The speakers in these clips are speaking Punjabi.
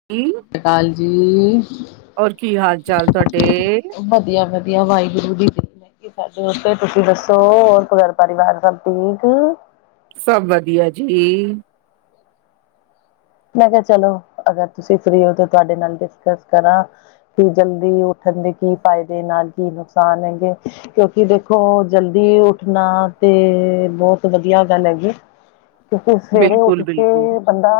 ਸਤ ਜੀ ਸ੍ਰੀ ਅਕਾਲ ਜੀ, ਔਰ ਕੀ ਹਾਲ ਚਾਲ ਤੁਹਾਡੇ ਵਧੀਆ ਫੇਰ। ਧ ਵਾਹਿਗੁਰੂ ਦੀ ਮਿਹਰ ਦ ਤੁਸੀਂ ਦੱਸੋ ਹੋਰ ਘਰ ਪਰਿਵਾਰ ਸਭ ਠੀਕ? ਸਭ ਵਧੀਆ ਜੀ। ਮੈਂ ਕਿਹਾ ਚਲੋ ਅਗਰ ਤੁਸੀਂ ਫਰੀ ਹੋ ਤਾਂ ਤੁਹਾਡੇ ਨਾਲ ਡਿਸਕਸ ਕਰਾਂ। ਕਿ ਜਲਦੀ ਉੱਠਣ ਦੇ ਕੀ ਫਾਇਦੇ, ਨਾਲ ਕੀ ਨੁਕਸਾਨ ਹੈਗੇ। ਕਿਉਂਕਿ ਦੇਖੋ ਜਲਦੀ ਉੱਠਣਾ ਤੇ ਬਹੁਤ ਵਧੀਆ ਗੱਲ ਹੈਗੀ ਐਂ। ਕਿਉਕਿ ਸਵੇਰੇ ਉੱਠ ਬਿਲਕੁਲ ਬਿਲਕੁਲ ਕੇ ਬੰਦਾ,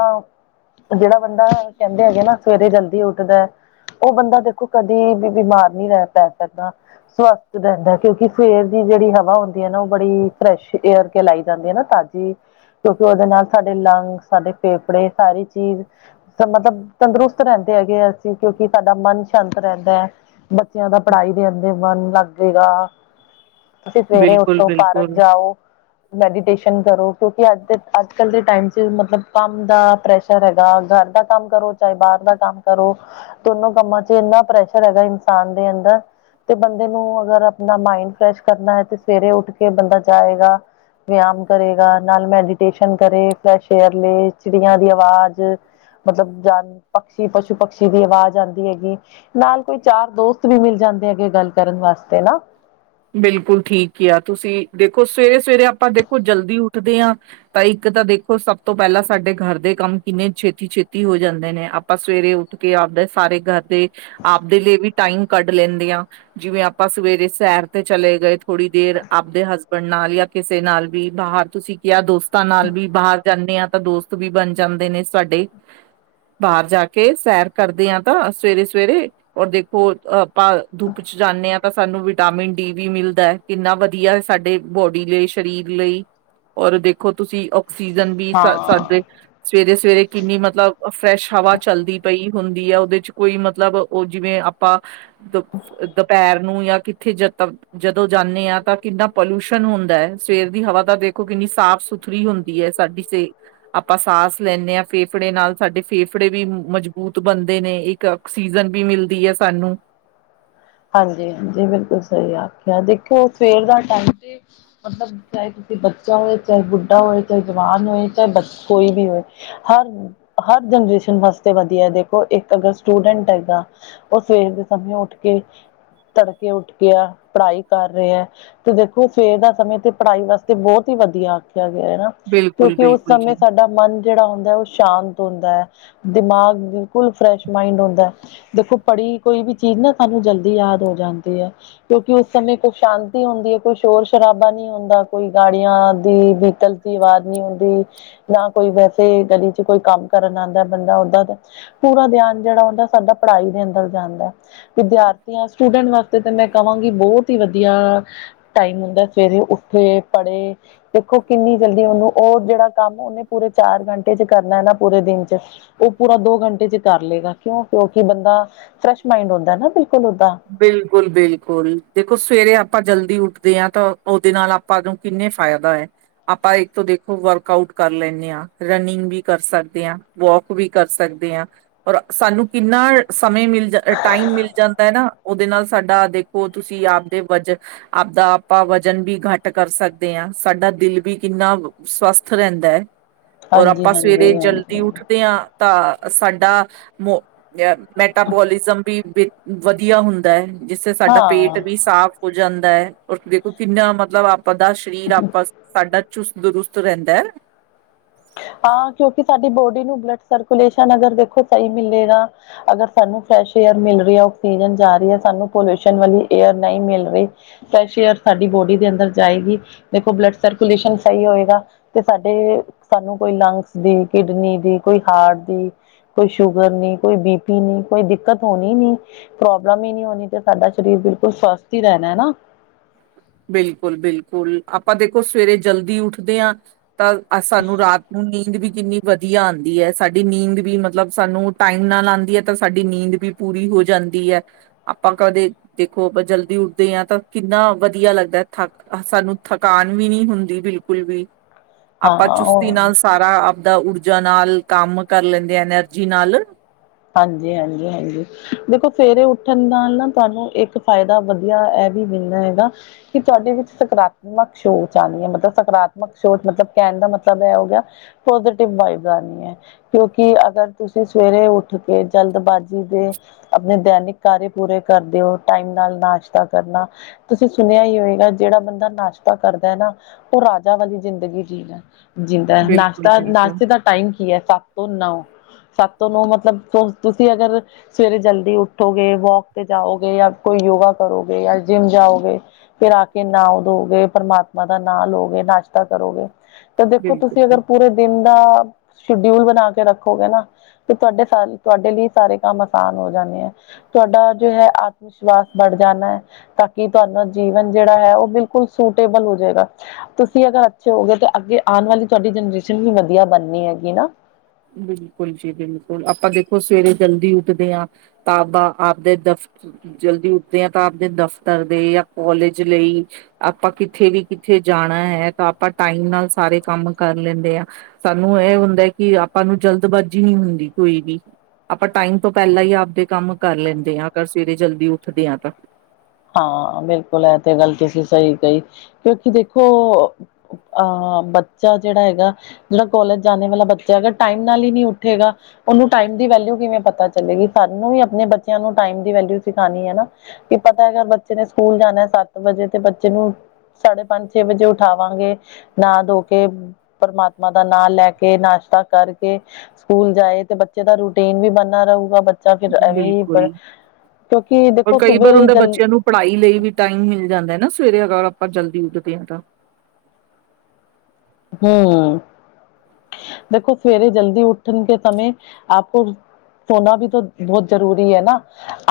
ਜਿਹੜਾ ਬੰਦਾ ਕਹਿੰਦਾ ਹੈਗੇ ਨਾ ਸਵੇਰੇ ਜਲਦੀ ਉੱਠਦਾ ਹੈ। ਉਹ ਬੰਦਾ ਦੇਖੋ ਕਦੇ ਵੀ ਬਿਮਾਰ ਨਹੀਂ ਰਹਿ ਪੈ ਸਕਦਾ। ਸਵਸਥ ਰਹਿੰਦਾ ਕਿਉਂਕਿ ਫਵੇਰ ਦੀ ਜਿਹੜੀ ਹਵਾ ਹੁੰਦੀ ਹੈ ਨਾ ਉਹ ਬੜੀ ਫਰੈਸ਼ ਏਅਰ, ਕੇ ਲਾਈ ਜਾਂਦੀ ਹੈ ਨਾ ਤਾਜ਼ੀ ਕਿਉਂਕਿ ਉਹਦੇ ਨਾਲ ਸਾਡੇ ਲੰਗਸ, ਸਾਡੇ ਫੇਫੜੇ, ਸਾਰੀ ਚੀਜ਼- ਮਤਲਬ ਤੰਦਰੁਸਤ ਰਹਿੰਦੇ ਹੈਗੇ ਅਸੀਂ ਕਿਉਂਕਿ ਸਾਡਾ ਮਨ ਸ਼ਾਂਤ ਰਹਿੰਦਾ ਹੈ। ਬੱਚਿਆਂ ਦਾ ਪੜਾਈ ਦੇ ਆਂਦਰ ਮਨ ਲੱਗੇਗਾ। ਤੁਸੀਂ ਸਵੇਰੇ ਬਿਲਕੁਲ ਉੱਠੋ ਪਾਰਕ ਬਿਲਕੁਲ ਜਾਓ, ਮੈਡੀਟੇਸ਼ਨ ਕਰੋ ਕਿਉਂਕਿ ਅੱਜ ਦੇ ਅੱਜ ਕੱਲ ਦੇ ਟਾਈਮ 'ਚ ਮਤਲਬ ਕੰਮ ਦਾ, ਪ੍ਰੈਸ਼ਰ ਹੈਗਾ, ਘਰ ਦਾ ਕੰਮ ਕਰੋ ਚਾਹੇ ਬਾਹਰ ਦਾ ਕੰਮ ਕਰੋ- ਦੋਨੋ ਕੰਮਾਂ ਚ ਇੰਨਾ ਪ੍ਰੈਸ਼ਰ ਹੈਗਾ ਇਨਸਾਨ ਦੇ ਅੰਦਰ। ਤੇ ਬੰਦੇ ਨੂੰ ਅਗਰ ਆਪਣਾ ਮਾਈੰਡ ਫਰੈਸ਼ ਕਰਨਾ ਹੈ ਤੇ ਸਵੇਰੇ ਉੱਠ ਕੇ ਬੰਦਾ ਜਾਏਗਾ। ਵਿਆਮ ਕਰੇਗਾ ਨਾਲ ਮੈਡੀਟੇਸ਼ਨ ਕਰੇ, ਫਰੈਸ਼ ਏਅਰ ਲਏ, ਚਿੜੀਆਂ ਦੀ ਆਵਾਜ਼। ਮਤਲਬ 'ਜ, ਪਸ਼ੀ-ਪਸ਼ੂ, ਪਕਸ਼ੀ ਦੀ ਆਵਾਜ਼ ਆਉਂਦੀ ਹੈਗੀ। ਨਾਲ ਕੋਈ ਚਾਰ ਦੋਸਤ ਵੀ ਮਿਲ ਜਾਂਦੇ ਹੈਗੇ, ਗੱਲ ਕਰਨ ਵਾਸਤੇ ਨਾ। ਬਿਲਕੁਲ ਠੀਕ ਕਿਆ ਤੁਸੀਂ, ਦੇਖੋ ਸਵੇਰੇ-ਸਵੇਰੇ ਆਪਾਂ, ਦੇਖੋ ਜਲਦੀ ਉੱਠਦੇ ਹਾਂ ਤਾਂ ਇੱਕ ਤਾਂ ਦੇਖੋ, ਸਭ ਤੋਂ ਪਹਿਲਾਂ ਸਾਡੇ ਘਰ ਦੇ ਕੰਮ, ਕਿੰਨੇ ਛੇਤੀ-ਛੇਤੀ ਹੋ ਜਾਂਦੇ ਨੇ ਆਪਾਂ ਸਵੇਰੇ ਉੱਠ ਕੇ, ਆਪਦੇ ਸਾਰੇ ਘਰ ਦੇ, ਆਪਦੇ ਲ ਵੀ ਟਾਈਮ ਕੱਢ ਲੈਂਦੇ ਹਾਂ। ਜਿਵੇਂ ਆਪਾਂ ਸਵੇਰੇ ਸੈਰ ਤੇ ਚਲੇ ਗਏ ਥੋੜ੍ਹੀ ਦੇਰ, ਆਪਦੇ ਹ ਣ ਨਾਲ ਜਾਂ ਕਿਸੇ ਨਾਲ ਵੀ ਬਾਹਰ, ਤੁਸੀਂ ਕਿਹਾ ਦੋਸਤਾਂ ਨਾਲ ਵੀ ਬਾਹਰ ਜਾਂਦੇ ਆ, ਤਾਂ ਦੋਸਤ ਵੀ ਬਣ ਜਾਂਦੇ ਨੇ ਸਾਡੇ ਬਾਹਰ ਜਾ ਕੇ, ਸੈਰ ਕਰਦੇ ਹ ਤਾਂ ਸਵੇਰੇ-ਸਵੇਰੇ। ਔਰ ਦੇਖੋ, ਆਪਾਂ ਧੁੱਪ 'ਚ ਜਾਂਦੇ ਹਾਂ ਤਾਂ ਸਾਨੂੰ ਵਿਟਾਮਿਨ ਡੀ ਵੀ ਮਿਲਦਾ ਹੈ, ਕਿੰਨਾ ਵਧੀਆ ਸਾਡੇ ਬੋਡੀ ਲਈ, ਸਰੀਰ ਲਈ ਔਰ ਦੇਖੋ ਤੁਸੀਂ, ਆਕਸੀਜਨ ਵੀ ਸਾਡੇ ਸਵੇਰੇ-ਸਵੇਰੇ ਕਿੰਨੀ ਮਤਲਬ, ਫਰੈਸ਼ ਹਵਾ ਚੱਲਦੀ ਪਈ ਹੁੰਦੀ ਹੈ, ਉਹਦੇ 'ਚ ਕੋਈ ਮਤਲਬ ਉਹ ਜਿਵੇਂ ਆਪਾਂ, 'ਦ ਦੁਪਹਿਰ ਨੂੰ ਜਾਂ ਕਿੱਥੇ ਜ ਜਦੋਂ ਜਾਂਦੇ ਹਾਂ ਤਾਂ, ਕਿੰਨਾ ਪੋਲਊਸ਼ਨ ਹੁੰਦਾ ਹੈ। ਸਵੇਰ ਦੀ ਹਵਾ ਤਾਂ ਦੇਖੋ, ਕਿੰਨੀ ਸਾਫ਼ ਸੁਥ ਸੂਥਰੀ ਹੁੰਦੀ ਹੈ, ਸਾਡੀ ਸੇ ਆਪਾਂ ਸਾਸ ਲੈਂਦੇ ਹਾਂ ਫੇਫੜੇ ਨਾਲ, ਸਾਡੇ ਫੇਫੜੇ ਵੀ ਮਜ਼ਬੂਤ ਬਣਦੇ ਨੇ ਆਕਸੀਜਨ ਵੀ ਮਿਲਦੀ ਹੈ, ਸਾਨੂੰ। ਹਾਂਜੀ ਹਾਂਜੀ, ਬਿਲਕੁਲ ਸਹੀ ਆਖਿਆ, ਦੇਖਿਓ ਸਵੇਰ ਦਾ ਟਾਈਮ ਤੇ ਮਤਲਬ ਚਾਹੇ ਤੁਸੀਂ ਬੱਚਾ ਹੋਏ, ਚਾਹੇ ਬੁੱਢਾ ਹੋਏ, ਚਾਹੇ ਜਵਾਨ ਹੋਏ, ਚਾਹੇ ਕੋਈ ਵੀ ਹੋਏ ਹਰ, ਹਰ ਜਨਰੇਸ਼ਨ ਵਾਸਤੇ ਵਧੀਆ, ਦੇਖੋ ਇੱਕ ਅਗਰ ਸਟੂਡੈਂਟ ਹੈਗਾ ਉਹ ਸਵੇਰ ਦੇ ਸਮੇਂ ਉੱਠ ਕੇ ਤੜਕੇ ਉੱਠ ਕੇ ਗਿਆ, ਪੜ੍ਹਾਈ ਕਰ ਰਹੇ ਆ ਤੇ ਦੇਖੋ ਸਵੇਰ ਤਾਂ ਸਮੇਂ ਤੇ, ਪੜ੍ਹਾਈ ਵਾਸਤੇ ਬਹੁਤ ਹੀ ਵਧੀਆ ਆਖਿਆ ਗਿਆ ਹੈਾ। ਬਿਲਕੁਲ ਕਿਉਂਕਿ, ਉਸ ਬਿਲਕੁਲ ਸਮੇਂ ਜੀ ਸਾਡਾ ਮਨ ਜਿਹੜਾ ਹੁੰਦਾ, ਉਹ ਸ਼ਾਂਤ ਹੁੰਦਾ ਹੈ, ਦਿਮਾਗ ਬਿਲਕੁਲ ਫਰੈਸ਼ ਮਾਇੰਡ ਹੁੰਦਾ ਹੈ। ਦੇਖੋ ਪੜ੍ਹੀ ਕੋਈ ਵੀ ਚੀਜ਼ ਨਾ, ਸਾਨੂੰ ਜਲਦੀ ਯਾਦ ਹੋ ਜਾਂਦੀ ਹੈ। ਕਿਉਂਕਿ ਉਸ ਸਮੇਂ, ਕੋਈ ਸ਼ਾਂਤੀ ਹੁੰਦੀ ਹੈ। ਕੋਈ ਸ਼ੋਰ ਸ਼ਰਾਬਾ ਨਹੀਂੀ ਹੁੰਦਾ, ਕੋਈ ਗਾੜੀਆਂ ਦੀ ਵਿਕਲ ਆਵਾਜ਼ ਨਹੀਂ ਹੁੰਦੀ, ਨਾ ਕੋਈ ਵੈਸੇ ਗਲੀ 'ਚ ਕੋਈ ਕੰਮ ਕਰਨ ਆਉਂਦਾ, ਬੰਦਾ ਓਦਾਂ ਦਾ ਪੂਰਾ ਧਿਆਨ ਜਿਹੜਾ ਹੁੰਦਾ, ਸਾਡਾ ਪੜ੍ਹਾਈ ਦੇ ਅੰਦਰ ਜਾਂਦਾ। ਵਿਦਿਆਰਥੀ ਸਟੂਡੈਂਟ ਵਾਸਤੇ ਤੇ ਮੈਂ ਕਹਾਂਗੀ, ਬਹੁਤ ਹੀ ਵਧੀਆ ਟਾਈਮ ਹੁੰਦਾ, ਸਵੇਰੇ ਉੱਠੇ ਪੜ੍ਹੇ ਦੇਖੋ, ਕਿੰਨੀ ਜਲਦੀ ਉਹਨੂੰ ਉਹ ਜਿਹੜਾ ਕੰਮ, ਉਹਨੇ ਪੂਰੇ ਚਾਰ ਘੰਟੇ 'ਚ ਕਰਨਾ ਹੈ ਨਾ ਪੂਰੇ ਦਿਨ 'ਚ ਉਹ ਪੂਰਾ ਦੋ ਘੰਟੇ 'ਚ ਕਰ ਲਏਗਾ ਕਿਉਂ, ਕਿਉਂਕਿ ਬੰਦਾ, ਫਰੈਸ਼ ਮਾਈੰਡ ਹੁੰਦਾ ਨਾ ਬਿਲਕੁਲ ਓਦਾ। ਬਿਲਕੁਲ ਬਿਲਕੁਲ, ਦੇਖੋ ਸਵੇਰੇ ਆਪਾਂ ਜਲਦੀ ਉੱਠਦੇ ਹਾਂ ਤਾਂ, ਉਹਦੇ ਨਾਲ ਆਪਾਂ ਨੂੰ ਕਿੰਨੇ ਫ਼ਾਇਦਾ ਹੈ। ਆਪਾਂ ਇੱਕ ਤੋਂ ਦੇਖੋ, ਵਰਕ ਆਊਟ ਕਰ ਲੈਂਦੇ ਹਾਂ, ਰਨਿੰਗ ਵੀ ਕਰ ਸਕਦੇ ਹਾਂ। ਵੋਕ ਵੀ ਕਰ ਸਕਦੇ ਹਾਂ, ਔਰ ਸਾਨੂੰ ਕਿੰਨਾ ਸਮੇਂ ਮਿਲ, ਟਾਈਮ ਮਿਲ ਜਾਂਦਾ ਹੈ ਨਾ, ਉਹਦੇ ਨਾਲ ਸਾਡਾ ਦੇਖੋ, ਤੁਸੀਂ ਆਪਦੇ ਵਜਨ ਆਪਦਾ ਆਪਾਂ, ਵਜ਼ਨ ਵੀ ਘੱਟ ਕਰ ਸਕਦੇ ਹਾਂ। ਸਾਡਾ ਦਿਲ ਵੀ, ਕਿੰਨਾ ਸਵਸਥ ਰਹਿੰਦਾ ਹੈ। ਔਰ ਹਾਂਜੀ ਆਪਾਂ, ਹਾਂਜੀ ਸਵੇਰੇ ਜਲਦੀ ਹਾਂਜੀ ਉੱਠਦੇ ਹਾਂ। ਤਾਂ ਸਾਡਾ ਮ, ਮੈਟਾਬੋਲਿਜ਼ਮ ਵੀ ਵਧੀਆ ਹੁੰਦਾ ਹੈ, ਜਿਸੇ ਸਾਡਾ ਪੇਟ ਹਾਂ ਵੀ ਸਾਫ਼ ਹੋ ਜਾਂਦਾ ਹੈ, ਰ ਦੇਖੋ ਕਿੰਨਾ ਮਤਲਬ, ਆਪ ਦਾ ਸਰੀਰ ਆਪ ਸਾਡਾ ਚੁਸਤ-ਦਰੁਸਤ ਰਹਿੰਦਾ ਹੈ। ਹਾਂ! ਕਿਉਂਕਿ ਸਾਡੀ ਬੋਡੀ ਨੂੰ ਬਲੱਡ ਸਰਕੂਲੇਸ਼ਨ ਅਗਰ ਦੇਖੋ ਸਹੀ ਮਿਲੇਗਾ। ਅਗਰ ਸਾਨੂੰ ਫਰੈਸ਼ ਏਅਰ ਮਿਲ ਰਹੀ ਹੈ, ਆਕਸੀਜਨ ਜਾ ਰਹੀ ਹੈ, ਸਾਨੂੰ ਪੋਲਿਊਸ਼ਨ ਵਾਲੀ ਏਅਰ ਨਈ ਮਿਲ ਰਹੀ ਫਰੈਸ ਏਅਰ ਸਾਡੀ ਬੋਡੀ ਦੇ ਅੰਦਰ ਜਾਏਗੀ ਦੇਖੋ ਬਲੱਡ ਸਰਕੂਲੇਸ਼ਨ ਸਹੀ ਹੋਏਗਾ ਤੇ ਸਾਡੇ ਸਾਨੂੰ ਕੋਈ ਲੰਗਸ ਦੀ, ਕਿਡਨੀ ਦੀ, ਕੋਈ ਹਾਰਟ ਦੀ ਕੋਈ ਸ਼ੂਗਰ ਨੀ, ਕੋਈ ਬੀ ਪੀ ਨੀ, ਕੋਈ ਦਿੱਕਤ ਹੋਣੀ ਨੀ ਪ੍ਰੋਬਲਮ ਹੀ ਨੀ ਹੋਣੀ ਤੇ ਸਾਡਾ ਸਰੀਰ ਬਿਲਕੁਲ ਸਵਸਥ ਹੀ ਰਹਿਣਾ ਨਾ ਬਿਲਕੁਲ-ਬਿਲਕੁਲ ਆਪਾਂ ਦੇਖੋ ਸਵੇਰੇ ਜਲਦੀ ਉੱਠਦੇ ਆਂ ਤਾਂ ਅ ਸਾਨੂੰ ਰਾਤ ਨੂੰ ਨੀਂਦ ਵੀ ਕਿੰਨੀ ਵਧੀਆ ਆਂਦੀ ਹੈ, ਸਾਡੀ ਨੀਂਦ ਵੀ ਮਤਲਬ ਸਾਨੂੰ ਟਾਈਮ ਨਾਲ ਆਂਦੀ ਹੈ ਤਾਂ ਸਾਡੀ ਨੀਂਦ ਵੀ ਪੂਰੀ ਹੋ ਜਾਂਦੀ ਆ ਆਪਾਂ ਕਦੇ ਦੇਖੋ ਆਪਾਂ ਜਲਦੀ ਉੱਠਦੇ ਆ ਤਾਂ ਕਿੰਨਾ ਵਧੀਆ ਲੱਗਦਾ ਥੱਕ ਸਾਨੂੰ ਥਕਾਨ ਵੀ ਨੀ ਹੁੰਦੀ ਬਿਲਕੁਲ ਵੀ। ਆਪਾਂ ਹਾਂ ਚੁਸਤੀ ਉਹ ਨਾਲ ਸਾਰਾ ਆਪਦਾ ਊਰਜਾ ਨਾਲ ਕੰਮ ਕਰ ਲੈਂਦੇ ਆ ਐਨਰਜੀ ਨਾਲ ਹਾਂਜੀ-ਹਾਂਜੀ-ਹਾਂਜੀ ਦੇਖੋ ਸਵੇਰੇ ਉੱਠਣ ਨਾਲ ਨਾ ਤੁਹਾਨੂੰ ਇੱਕ ਫਾਇਦਾ ਵਧੀਆ ਐ ਵੀ ਮਿਲਦਾ ਹੈਗਾ ਕਿ ਤੁਹਾਡੇ ਵਿੱਚ ਸਕਰਾ ਰਾਤਮਕ ਸੋਚ ਆਂਦੀ ਏ ਮਤਲਬ ਸਕਾਰਾਤਮਕ ਸੋਚ ਮਤਲਬ ਕਹਿਣ ਦਾ ਮਤਲਬ ਐ ਹੋ ਗਿਆ ਪੋਜ਼ਟਿਵ ਵਾਈਬੀਜ ਆਣੀ ਏ ਕਿਉਂਕਿ ਅਗਰ ਤੁਸੀਂ ਸਵੇਰੇ ਉੱਠ ਕੇ ਜਲਦਬਾਜ਼ੀ ਦੇ ਆਪਣੇ ਦੈਨਿਕ ਕਾਰਯ ਪੂਰੇ ਕਰਦੇ ਹੋ ਟਾਈਮ ਨਾਲ ਨਾਸ਼ਤਾ ਕਰਨਾ ਤੁਸੀਂ ਸੁਣਿਆ ਹੀ ਹੋਏਗਾ ਜਿਹੜਾ ਬੰਦਾ ਨਾਸ਼ਤਾ ਕਰਦਾ ਏ ਨਾ ਓ ਰਾਜਾ ਵਾਲੀ ਜ਼ਿੰਦਗੀ ਜਿੰਨਾ। ਜਿੰਦਾ ਬਿਲਕੁਲ ਨਾਸ਼ਤਾ ਬਿਲਕੁਲ ਨਾਸ਼ਤੇ ਦਾ ਟਾਈਮ ਕੀ ਹੈ ਸੱਤ ਤੋਂ ਨੌ ਸੱਤ ਤੋਂ ਨੌ ਮਤਲਬ ਤੋਂ ਤੁਸੀਂ ਅਗਰ ਸਵੇਰੇ ਜਲਦੀ ਉੱਠੋਗੇ ਵੋਕ ਤੇ ਜਾਓਗੇ ਜਾਂ ਕੋਈ ਯੋਗਾ ਕਰੋਗੇ ਜਾਂ ਜਿੰਮ ਜਾਓਗੇ ਫਿਰ ਆ ਕੇ ਨਾਓ ਦੋਗੇ ਪਰਮਾਤਮਾ ਦਾ ਨਾਂ ਲਓਗੇ, ਨਾਸ਼ਤਾ ਕਰੋਗੇ ਤੇ ਦੇਖੋ ਬਿਲਕੁਲ ਤੁਸੀਂ ਅਗਰ ਪੂਰੇ ਦਿਨ ਦਾ ਸ਼ਡਿਊਲ ਬਣਾ ਕੇ ਰੱਖੋਗੇ ਨਾ ਤੇ ਤੁਹਾਡੇ ਸਾਰੇ ਤੁਹਾਡੇ ਲਈ ਸਾਰੇ ਕੰਮ ਆਸਾਨ ਹੋ ਜਾਣੇ ਐ ਤੁਹਾਡਾ ਜੋ ਹੈ ਆਤਮ- ਵਿਸ਼ਵਾਸ ਵੜ ਜਾਣਾ ਆ ਤਾਂ ਕਿ ਤੁਹਾਡਾ ਜੀਵਨ ਜਿਹੜਾ ਏ ਉਹ ਬਿਲਕੁਲ ਸੂਟੇਬਲ ਹੋ ਜੇਗਾ ਤੁਸੀਂ ਅਗਰ ਅੱਛੇ ਹੋ ਗਏ ਤਾਂ ਅੱਗੇ ਆਣ ਵਾਲੀ ਤੁਹਾਡੀ ਜਨਰੇਸ਼ਨ ਵੀ ਵਧੀਆ ਬਣਨੀ ਹੈਗੀ ਨਾ ਬਿਲਕੁਲ ਜੀ, ਬਿਲਕੁਲ, ਆਪਾਂ ਦੇਖੋ ਸਵੇਰੇ ਜਲਦੀ ਉੱਠਦੇ ਆ ਕਿਤਾਬਾਂ ਆਪਦੇ ਦਫ਼ ਜਲਦੀ ਉੱਠਦੇ ਆ ਤਾਂ ਆਬਦੇ ਦਫ਼ਤਰ ਦੇ ਜਾਂ ਕੋਲਜ ਲਈ ਆਪਾਂ ਕਿੱਥੇ ਵੀ ਕਿੱਥੇ ਜਾਣਾ ਏ ਤਾਂ ਆਪਾਂ ਟਾਈਮ ਨਾਲ ਸਾਰੇ ਕੰਮ ਕਰ ਲੈਂਦੇ ਆ ਸਾਨੂੰ ਐ ਹੁੰਦਾ ਕਿ ਆਪਾਂ ਨੂੰ ਜਲਦਬਾਜ਼ੀ ਨੀ ਹੁੰਦੀ ਕੋਈ ਵੀ ਆਪਾਂ ਟਾਈਮ ਤੋਂ ਪਹਿਲਾਂ ਹੀ ਆਪਦੇ ਕੰਮ ਕਰ ਲੈਂਦੇ ਆ, ਅਗਰ ਸਵੇਰੇ ਜਲਦੀ ਉੱਠਦੇ ਆ ਤਾਂ ਹਾਂ ਬਿਲਕੁਲ ਇਹ ਤੇ ਗੱਲ ਤੁਸੀਂ ਸਹੀ ਕਹੀ ਕਿਉਂਕਿ ਦੇਖੋ ਅਹ ਬੱਚਾ ਜੇੜਾ ਹੈਗਾ ਜੇੜਾ ਕੋਲਜ ਜਾਣੇ ਵਾਲਾ ਬੱਚਾ ਅਗਰ ਟਾਈਮ ਨਾਲ ਨੀ ਉੱਠੇਗਾ ਉਨੂੰ ਟਾਈਮ ਦੀ ਵੈਲਿਊ ਕਿਵੇਂ ਪਤਾ ਚਲੇਗੀ ਸਾਨੂੰ ਵੀ ਆਪਣੇ ਬੱਚਿਆਂ ਨੂੰ ਟਾਈਮ ਦੀ ਵੈਲਿਊ ਸਿਖਾਣੀ ਐ ਨਾ ਕੀ ਪਤਾ ਹੈਗਾ ਬੱਚੇ ਨੇ ਸਕੂਲ ਜਾਣਾ ਸੱਤ ਵਜੇ ਤੇ ਬੱਚੇ ਨੂੰ ਸਾਢੇ ਪੰਜ-ਛੇ ਵਜੇ ਉਠਾਵਾਂਗੇ ਨਾਹ ਧੋ ਕੇ ਪਰਮਾਤਮਾ ਦਾ ਨਾਂ ਲੈ ਕੇ ਨਾਸ਼ਤਾ ਕਰਕੇ ਸਕੂਲ ਜਾਏ ਤੇ ਬੱਚੇ ਦਾ ਰੂਟੀਨ ਵੀ ਬਨਾ ਰਹੂਗਾ ਬੱਚਾ ਫੇਰ ਐਵੀਂ ਪਰ ਬਿਲਕੁਲ ਕਿਉਂਕਿ ਦੇਖੋ ਸੁਬੇ। ਜਲ ਉਹਨੂੰ ਪੜ੍ਹਾਈ ਲਈ ਵੀ ਟਾਈਮ ਮਿਲ ਜਾਂਦਾ ਨਾ, ਸਵੇਰੇ ਅਗਰ ਆਪਾਂ ਜਲਦੀ ਉੱਠਦੇ ਆ ਤਾਂ। ਹੂੰ, ਦੇਖੋ ਸਵੇਰੇ ਜਲਦੀ ਉਠਣ ਕੇ ਸਮੇਂ ਆਪੋ ਸੋਨਾ ਵੀ ਤੋਂ ਬਹੁਤ ਜ਼ਰੂਰੀ ਹੈ ਨਾ,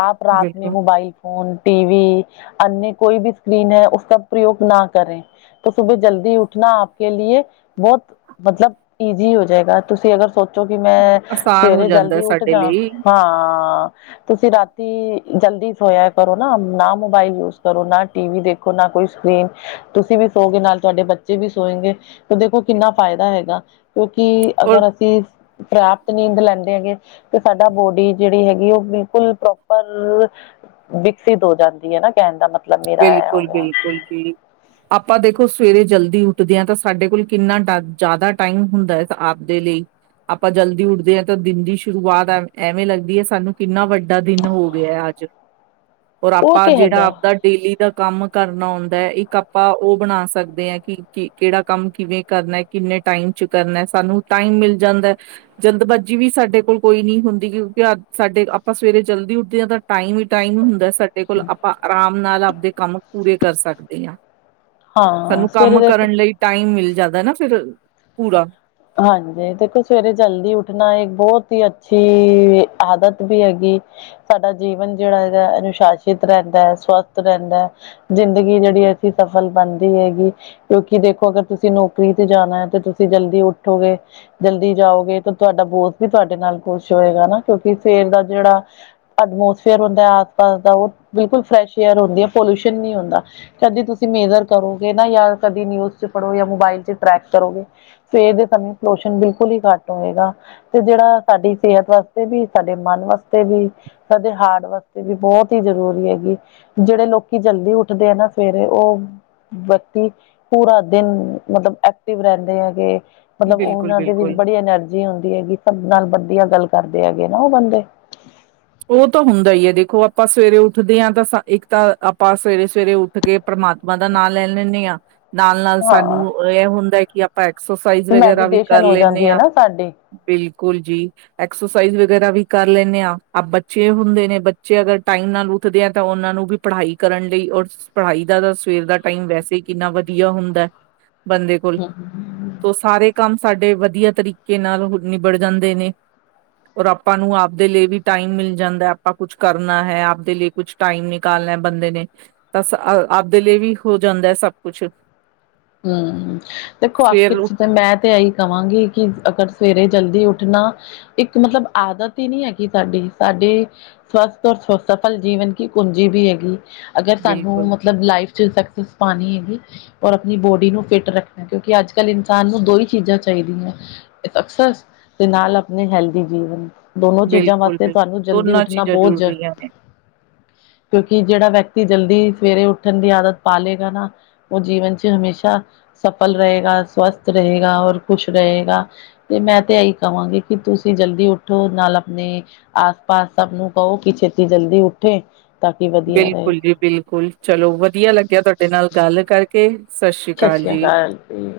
ਆਪ ਰਾਤ ਮੇ ਬਿਲਕੁਲ ਮੋਬਾਇਲ ਫੋਨ, ਟੀ ਵੀ, ਅਨਅ ਕੋਈ ਵੀ ਸਕਰੀਨ ਹੈ, ਉਸਕਾ ਪ੍ਰਯੋਗ ਨਾ ਕਰੇ। ਤੇ ਸੁਬੇ ਜਲਦੀ ਉਠਣਾ, ਕੇ ਲੀਏ, ਬਹੁਤ ਮਤਲਬ ਈਜ਼ੀ ਹੋ ਜਾਏਗਾ, ਤੁਸੀਂ ਅਗਰ ਸੋਚ ਚੋ ਕਿ ਮੈਂ, ਆਸਾਨ ਹੋ ਸਵੇਰੇ ਜਾਂਦਾ ਜਲਦੀ ਉੱਠ ਸਾਡੇ ਜਾ, ਲਈ ਹਾਂ। ਤੁਸੀਂ ਰਾਤੀ ਜਲਦੀ ਸੋਇਆ ਕਰੋ ਨਾ। ਨਾ ਮੋਬਾਈਲ ਯੂਜ ਕਰੋ, ਨਾ ਟੀ ਵੀ ਦੇਖੋ, ਨਾ ਕੋਈ ਸਕਰੀਨ। ਤੁਸੀਂ ਵੀ ਸੋਓਗੇ, ਨਾਲ ਤੁਹਾਡੇ ਬੱਚੇ ਵੀ ਸੋਏਗੇ ਤੇ ਦੇਖੋ ਕਿੰਨਾ ਫਾਇਦਾ ਹੈਗਾ, ਕਿਉਂਕਿ ਔਰ ਅਗਰ ਅਸੀਂ ਪ੍ਰਾਪਤ ਨੀਂਦ ਲੈਂਦੇ ਹੈਗੇ, ਤੇ ਸਾਡਾ ਬੋਡੀ ਜਿਹੜੀ ਹੈਗੀ ਉਹ ਬਿਲਕੁਲ ਪ੍ਰੋਪਰ, ਵਿਕਸਿਤ ਹੋ ਜਾਂਦੀ ਏ ਨਾ ਕਹਿਣ ਦਾ ਮਤਲਬ ਮੇਰਾ ਇਹ‌ ਹੋ ਆ। ਕੀ? ਆਪਾਂ ਦੇਖੋ ਸਵੇਰੇ ਜਲਦੀ ਉੱਠਦੇ ਆ, ਤਾਂ ਸਾਡੇ ਕੋਲ ਕਿੰਨਾ ਜਾਦਾ ਟਾਈਮ ਹੁੰਦਾ ਏ ਆਪ ਦੇ ਲਈ। ਆਪਾਂ ਜਲਦੀ ਉੱਠਦੇ ਆ, ਤਾਂ ਦਿਨ ਦੀ ਸ਼ੁਰੂਆਤ ਐਵੇਂ ਲੱਗਦੀ ਏ ਸਾਨੂੰ, ਕਿੰਨਾ ਵੱਡਾ ਦਿਨ ਹੋ ਗਿਆ ਅੱਜ। [inaudible] ਔਰ ਉਹ ਆਪਾਂ ਤੇ ਜਿਹੜਾ ਹੈਗਾ ਆਪਦਾ ਡੇਲੀ ਦਾ ਕੰਮ ਕਰਨਾ ਆਉਂਦਾ ਹੈ, ਇੱਕ ਆਪਾਂ ਉਹ ਬਣਾ ਸਕਦੇ ਹਾਂ ਕਿ ਕਿ ਕਿਹੜਾ ਕੰਮ, ਕਿਵੇਂ ਕਰਨਾ? ਕਿੰਨੇ ਟਾਈਮ 'ਚ ਕਰਨਾ, ਸਾਨੂੰ ਟਾਈਮ ਮਿਲ ਜਾਂਦਾ। ਜਲਦਬਾਜ਼ੀ ਵੀ ਸਾਡੇ ਕੋਲ ਕੋਈ ਨਹੀਂ ਹੁੰਦੀ, ਕਿਉਂਕਿ ਅੱ ਸਾਡੇ ਆਪਾਂ ਸਵੇਰੇ ਜਲਦੀ ਉੱਠਦੇ ਹਾਂ ਤਾਂ ਟਾਈਮ ਹੀ ਟਾਈਮ ਹੁੰਦਾ ਸਾਡੇ ਕੋਲ, ਆਪਾਂ ਆਰਾਮ ਨਾਲ ਆਵਦੇ ਕੰਮ ਪੂਰੇ ਕਰ ਸਕਦੇ ਆ। ਹਾਂ ਸਾਨੂੰ ਸਵੇਰੇ ਕੰਮ ਦੇਖ ਕਰਨ ਲਈ ਟਾਈਮ ਮਿਲ ਜਾਂਦਾ ਨਾ ਫਿਰ ਪੂਰਾ। ਹਾਂਜੀ। ਦੇਖੋ ਸਵੇਰੇ ਜਲਦੀ ਉੱਠਣਾ ਇੱਕ ਬਹੁਤ ਹੀ ਅੱਛੀ, ਆਦਤ ਵੀ ਹੈਗੀ। ਸਾਡਾ ਜੀਵਨ ਜਿਹੜਾ ਇਹਦਾ ਅਨੁਸ਼ਾਸਿਤ ਰਹਿੰਦਾ ਹੈ, ਸਵਸਥ ਰਹਿੰਦਾ ਹੈ। ਜ਼ਿੰਦਗੀ ਜਿਹੜੀ ਐਸੀ ਸਫਲ ਬਣਦੀ ਹੈਗੀ, ਕਿਉਂਕਿ ਦੇਖੋ ਅਗਰ ਤੁਸੀਂ ਨੌਕਰੀ ਤੇ ਜਾਣਾ ਹੈ ਤੇ ਤੁਸੀਂ ਜਲਦੀ ਉੱਠੋਗੇ। ਜਲਦੀ ਜਾਓਗੇ ਤਾਂ ਤੁਹਾਡਾ ਬੋਸ ਵੀ ਤੁਹਾਡੇ ਨਾਲ ਖੁਸ਼ ਹੋਏਗਾ ਨਾ, ਕਿਉਂਕਿ ਸਵੇਰੇ ਦਾ ਜਿਹੜਾ ਐਡਮੋਸਫੇਅਰ ਹੁੰਦਾ ਆਸ ਪਾਸ ਦਾ, ਉਹ ਬਿਲਕੁਲ ਫਰੈਸ਼ ਏਅਰ ਹੁੰਦੀ ਏ, ਪੋਲਿਊਸ਼ਨ ਨਹੀਂ ਹੁੰਦਾ। ਕਦੀ ਤੁਸੀਂ ਮੇਜਰ ਕਰੋਗੇ ਨਾ ਜਾਂ ਕਦੀ ਨਿਊਜ਼ ਚ ਪੜ੍ਹੋ ਜਾਂ ਮੋਬਾਇਲ ਚ ਟਰੈਕ ਕਰੋਗੇ, ਸਵੇਰ ਦੇ ਸਮੇਂ, ਪਲੋਸ਼ਨਣ ਬਿਲਕੁਲ ਹੀ ਘੱਟ ਹੋਵੇਗਾ। ਤੇ ਜਿਹੜਾ ਸਾਡੀ ਸਿਹਤ ਵਾਸਤੇ ਵੀ, ਸਾਡੇ ਮਨ ਵਾਸਤੇ ਵੀ, ਸਾਦੇ ਹਾਰਡ ਵਾਸਤੇ ਵੀ ਬਹੁਤ ਹੀ ਜ਼ਰੂਰੀ ਹੈਗੀ। ਜਿਹੜੇ ਲੋਕੀ ਜਲਦੀ ਉੱਠਦੇ ਆ ਨਾ ਸਵੇਰੇ ਉਹ ਵਿਅਕਤੀ, ਪੂਰਾ ਦਿਨ, ਮਤਲਬ ਐਕਟਿਵ ਰਹਿੰਦੇ ਹੈਗੇ। ਮਤਲਬ ਬਿਲਕੁਲ ਉਹਨਾਂ ਦੇ ਵਿੱਚ ਬਿਲਕੁਲ ਬੜੀ ਐਨਰਜੀ ਹੁੰਦੀ ਹੈਗੀ, ਸਭ ਨਾਲ ਵਧੀਆ ਗੱਲ ਕਰਦੇ ਹੈਗੇ ਨਾ ਉਹ ਬੰਦੇ। ਉਹ ਤਾਂ ਹੁੰਦਾ ਈ ਏ 'ਦੇਖੋ ਆਪਾਂ ਸਵੇਰੇ ਉੱਠਦੇ ਹਾਂ ਤਾਂ, ਇੱਕ ਤਾਂ ਆਪਾਂ ਸਵੇਰੇ- ਸਵੇਰੇ ਉੱਠ ਕੇ ਪਰਮਾਤਮਾ ਦਾ ਨਾਂ ਲੈ ਲੈਂਨੇ ਆ, ਨਾਲ- ਨਾਲ ਹਾਂ ਸਾਨੂੰ ਇਹ ਹੁੰਦਾ ਕਿ ਆਪ ਆਪਾਂ ਐਕਸਰਸਾਈਜ਼ ਵਗੈਰਾ ਵੀ ਕਰ ਮੈਡੀਟੇਸ਼ਨ ਹੋ ਲੈਂਨੇ ਜਾਂਦੀ ਹੈ ਆ। ਨਾ ਸਾਡੀ ਬਿਲਕੁਲ ਜੀ। ਐਕਸਰਸਾਈਜ਼ ਵਗੈਰਾ ਵੀ ਕਰ ਲੈਂਨੇ ਆ। ਬੱਚੇ ਹੁੰਦੇ ਨੇ, ਬੱਚੇ ਅਗਰ ਟਾਈਮ ਨਾਲ ਉੱਠਦੇ ਆ ਤਾਂ ਉਹਨਾਂ ਨੂੰ ਵੀ ਪੜ੍ਹਾਈ ਕਰਨ ਲਈ ਔਰ ਪੜ੍ਹਾਈ ਦਾ ਤਾਂ ਸਵੇਰ ਦਾ ਟਾਈਮ ਵੈਸੇ ਕਿੰਨਾ ਵਧੀਆ ਹੁੰਦਾ ਬੰਦੇ ਕੋਲ। ਤੌ ਸਾਰੇ ਕੰਮ ਸਾਡੇ ਵਧੀਆ ਤਰੀਕੇ ਨਾਲ ਨਿਬੜ ਜਾਂਦੇ ਨੇ। ਔਰ ਤਾਂਨੂੰ ਆਵਦੇ ਲਈ ਵੀ ਟਾਈਮ ਮਿਲ ਜਾਂਦਾ ਆਪਾਂ ਕੁਛ ਕਰਨਾ ਹੈ, ਆਪਦੇ ਲਈ ਕੁਛ ਟਾਈਮ ਨਿਕਾਲਣਾ ਬੰਦੇ ਨੇ। ਤਾ ਅ ਆਪ ਦੇ ਲਈ ਵੀ ਹੋ ਜਾਂਦਾ ਸਭ ਕੁਛ ਹੂੰ ਦੇਖੋ ਸਵੇਰ ਆਖਿਰ 'ਚ ਉੱਠ ਤੇ ਮੈਂ ਤੇ ਇਹੀ ਕਹਾਂਗੀ। ਕਿ ਅਗਰ ਸਵੇਰੇ ਜਲਦੀ ਉੱਠਣਾ ਇੱਕ ਮਤਲਬ ਆਦਤ ਈ ਨਈ ਹੈਗੀ ਸਾਡੀ-ਸਾਡੀ ਸਵਸਥ ਔਰ ਸਫਲ ਜੀਵਨ ਕੀ ਕੁੰਜੀ ਵੀ ਹੈਗੀ। ਅਗਰ ਸਾਨੂੰ ਬਿਲਕੁਲ ਮਤਲਬ ਲਾਈਫ 'ਚ ਸਕਸੈਸ ਪਾਣੀ ਹੈਗੀ। ਆਪਣੀ ਬੋਡੀ ਨੂੰ ਫਿੱਟ ਰੱਖਣਾ ਕਿਉਂਕਿ ਅੱਜ ਕੱਲ੍ਹ ਇਨਸਾਨ ਨੂੰ ਦੋ ਈ ਚੀਜ਼ਾਂ ਚਾਈਦੀਆਂ। ਅਕਸਰ ਦੇ ਨਾਲ ਆਪਣੇ ਹੈਲਦੀ ਜੀਵਨ ਦੋਨੋ ਚੀਜ਼ਾਂ ਬਿਲਕੁਲ ਵਾਸਤੇ ਸਾਨੂੰ ਬਿਲਕੁਲ ਜਲਦੀ ਦੋਨਾਂ ਉੱਠਣਾ ਚੀਜ਼ਾਂ ਬੋਤ ਜ ਜ਼ਰੂਰੀਆਂ ਨੇ ਕਿਉਂਕਿ ਜੇੜਾ ਵਿਅਕਤੀ ਜਲਦੀ ਸਵੇਰੇ ਉੱਠਣ ਦੀ ਆਦਤ ਪਾ ਲਏਗਾ ਨਾ ਓ ਜੀਵਨ 'ਚ ਹਮੇਸ਼ਾ ਸਫਲ ਰਏਗਾ ਸਵਸਥ ਰਏਗਾ ਔਰ ਖੁਸ਼ ਰਏਗਾ। ਤੇ ਮੈਂ ਤਾਂ ਇਹੀ ਕਵਾਂਗੀ ਕਿ ਤੁਸੀਂ ਜਲਦੀ ਉੱਠੋ ਨਾਲ ਆਪਣੇ ਆਸ ਪਾਸ ਸਭ ਨੂੰ ਕਹੋ ਕਿ ਛੇਤੀ ਜਲਦੀ ਉੱਠੇ। ਤਾਂ ਕਿ ਵਧੀਆ ਰਹੇ। ਬਿਲਕੁਲ ਜੀ ਬਿਲਕੁਲ ਚਲੋ ਵਧੀਆ ਲੱਗਿਆ ਤੁਹਾਡੇ ਨਾਲ ਗੱਲ ਕਰਕੇ ਸਤਿ ਸ਼੍ਰੀ ਸਤਿ ਸ਼੍ਰੀ ਅਕਾਲ ਜੀ।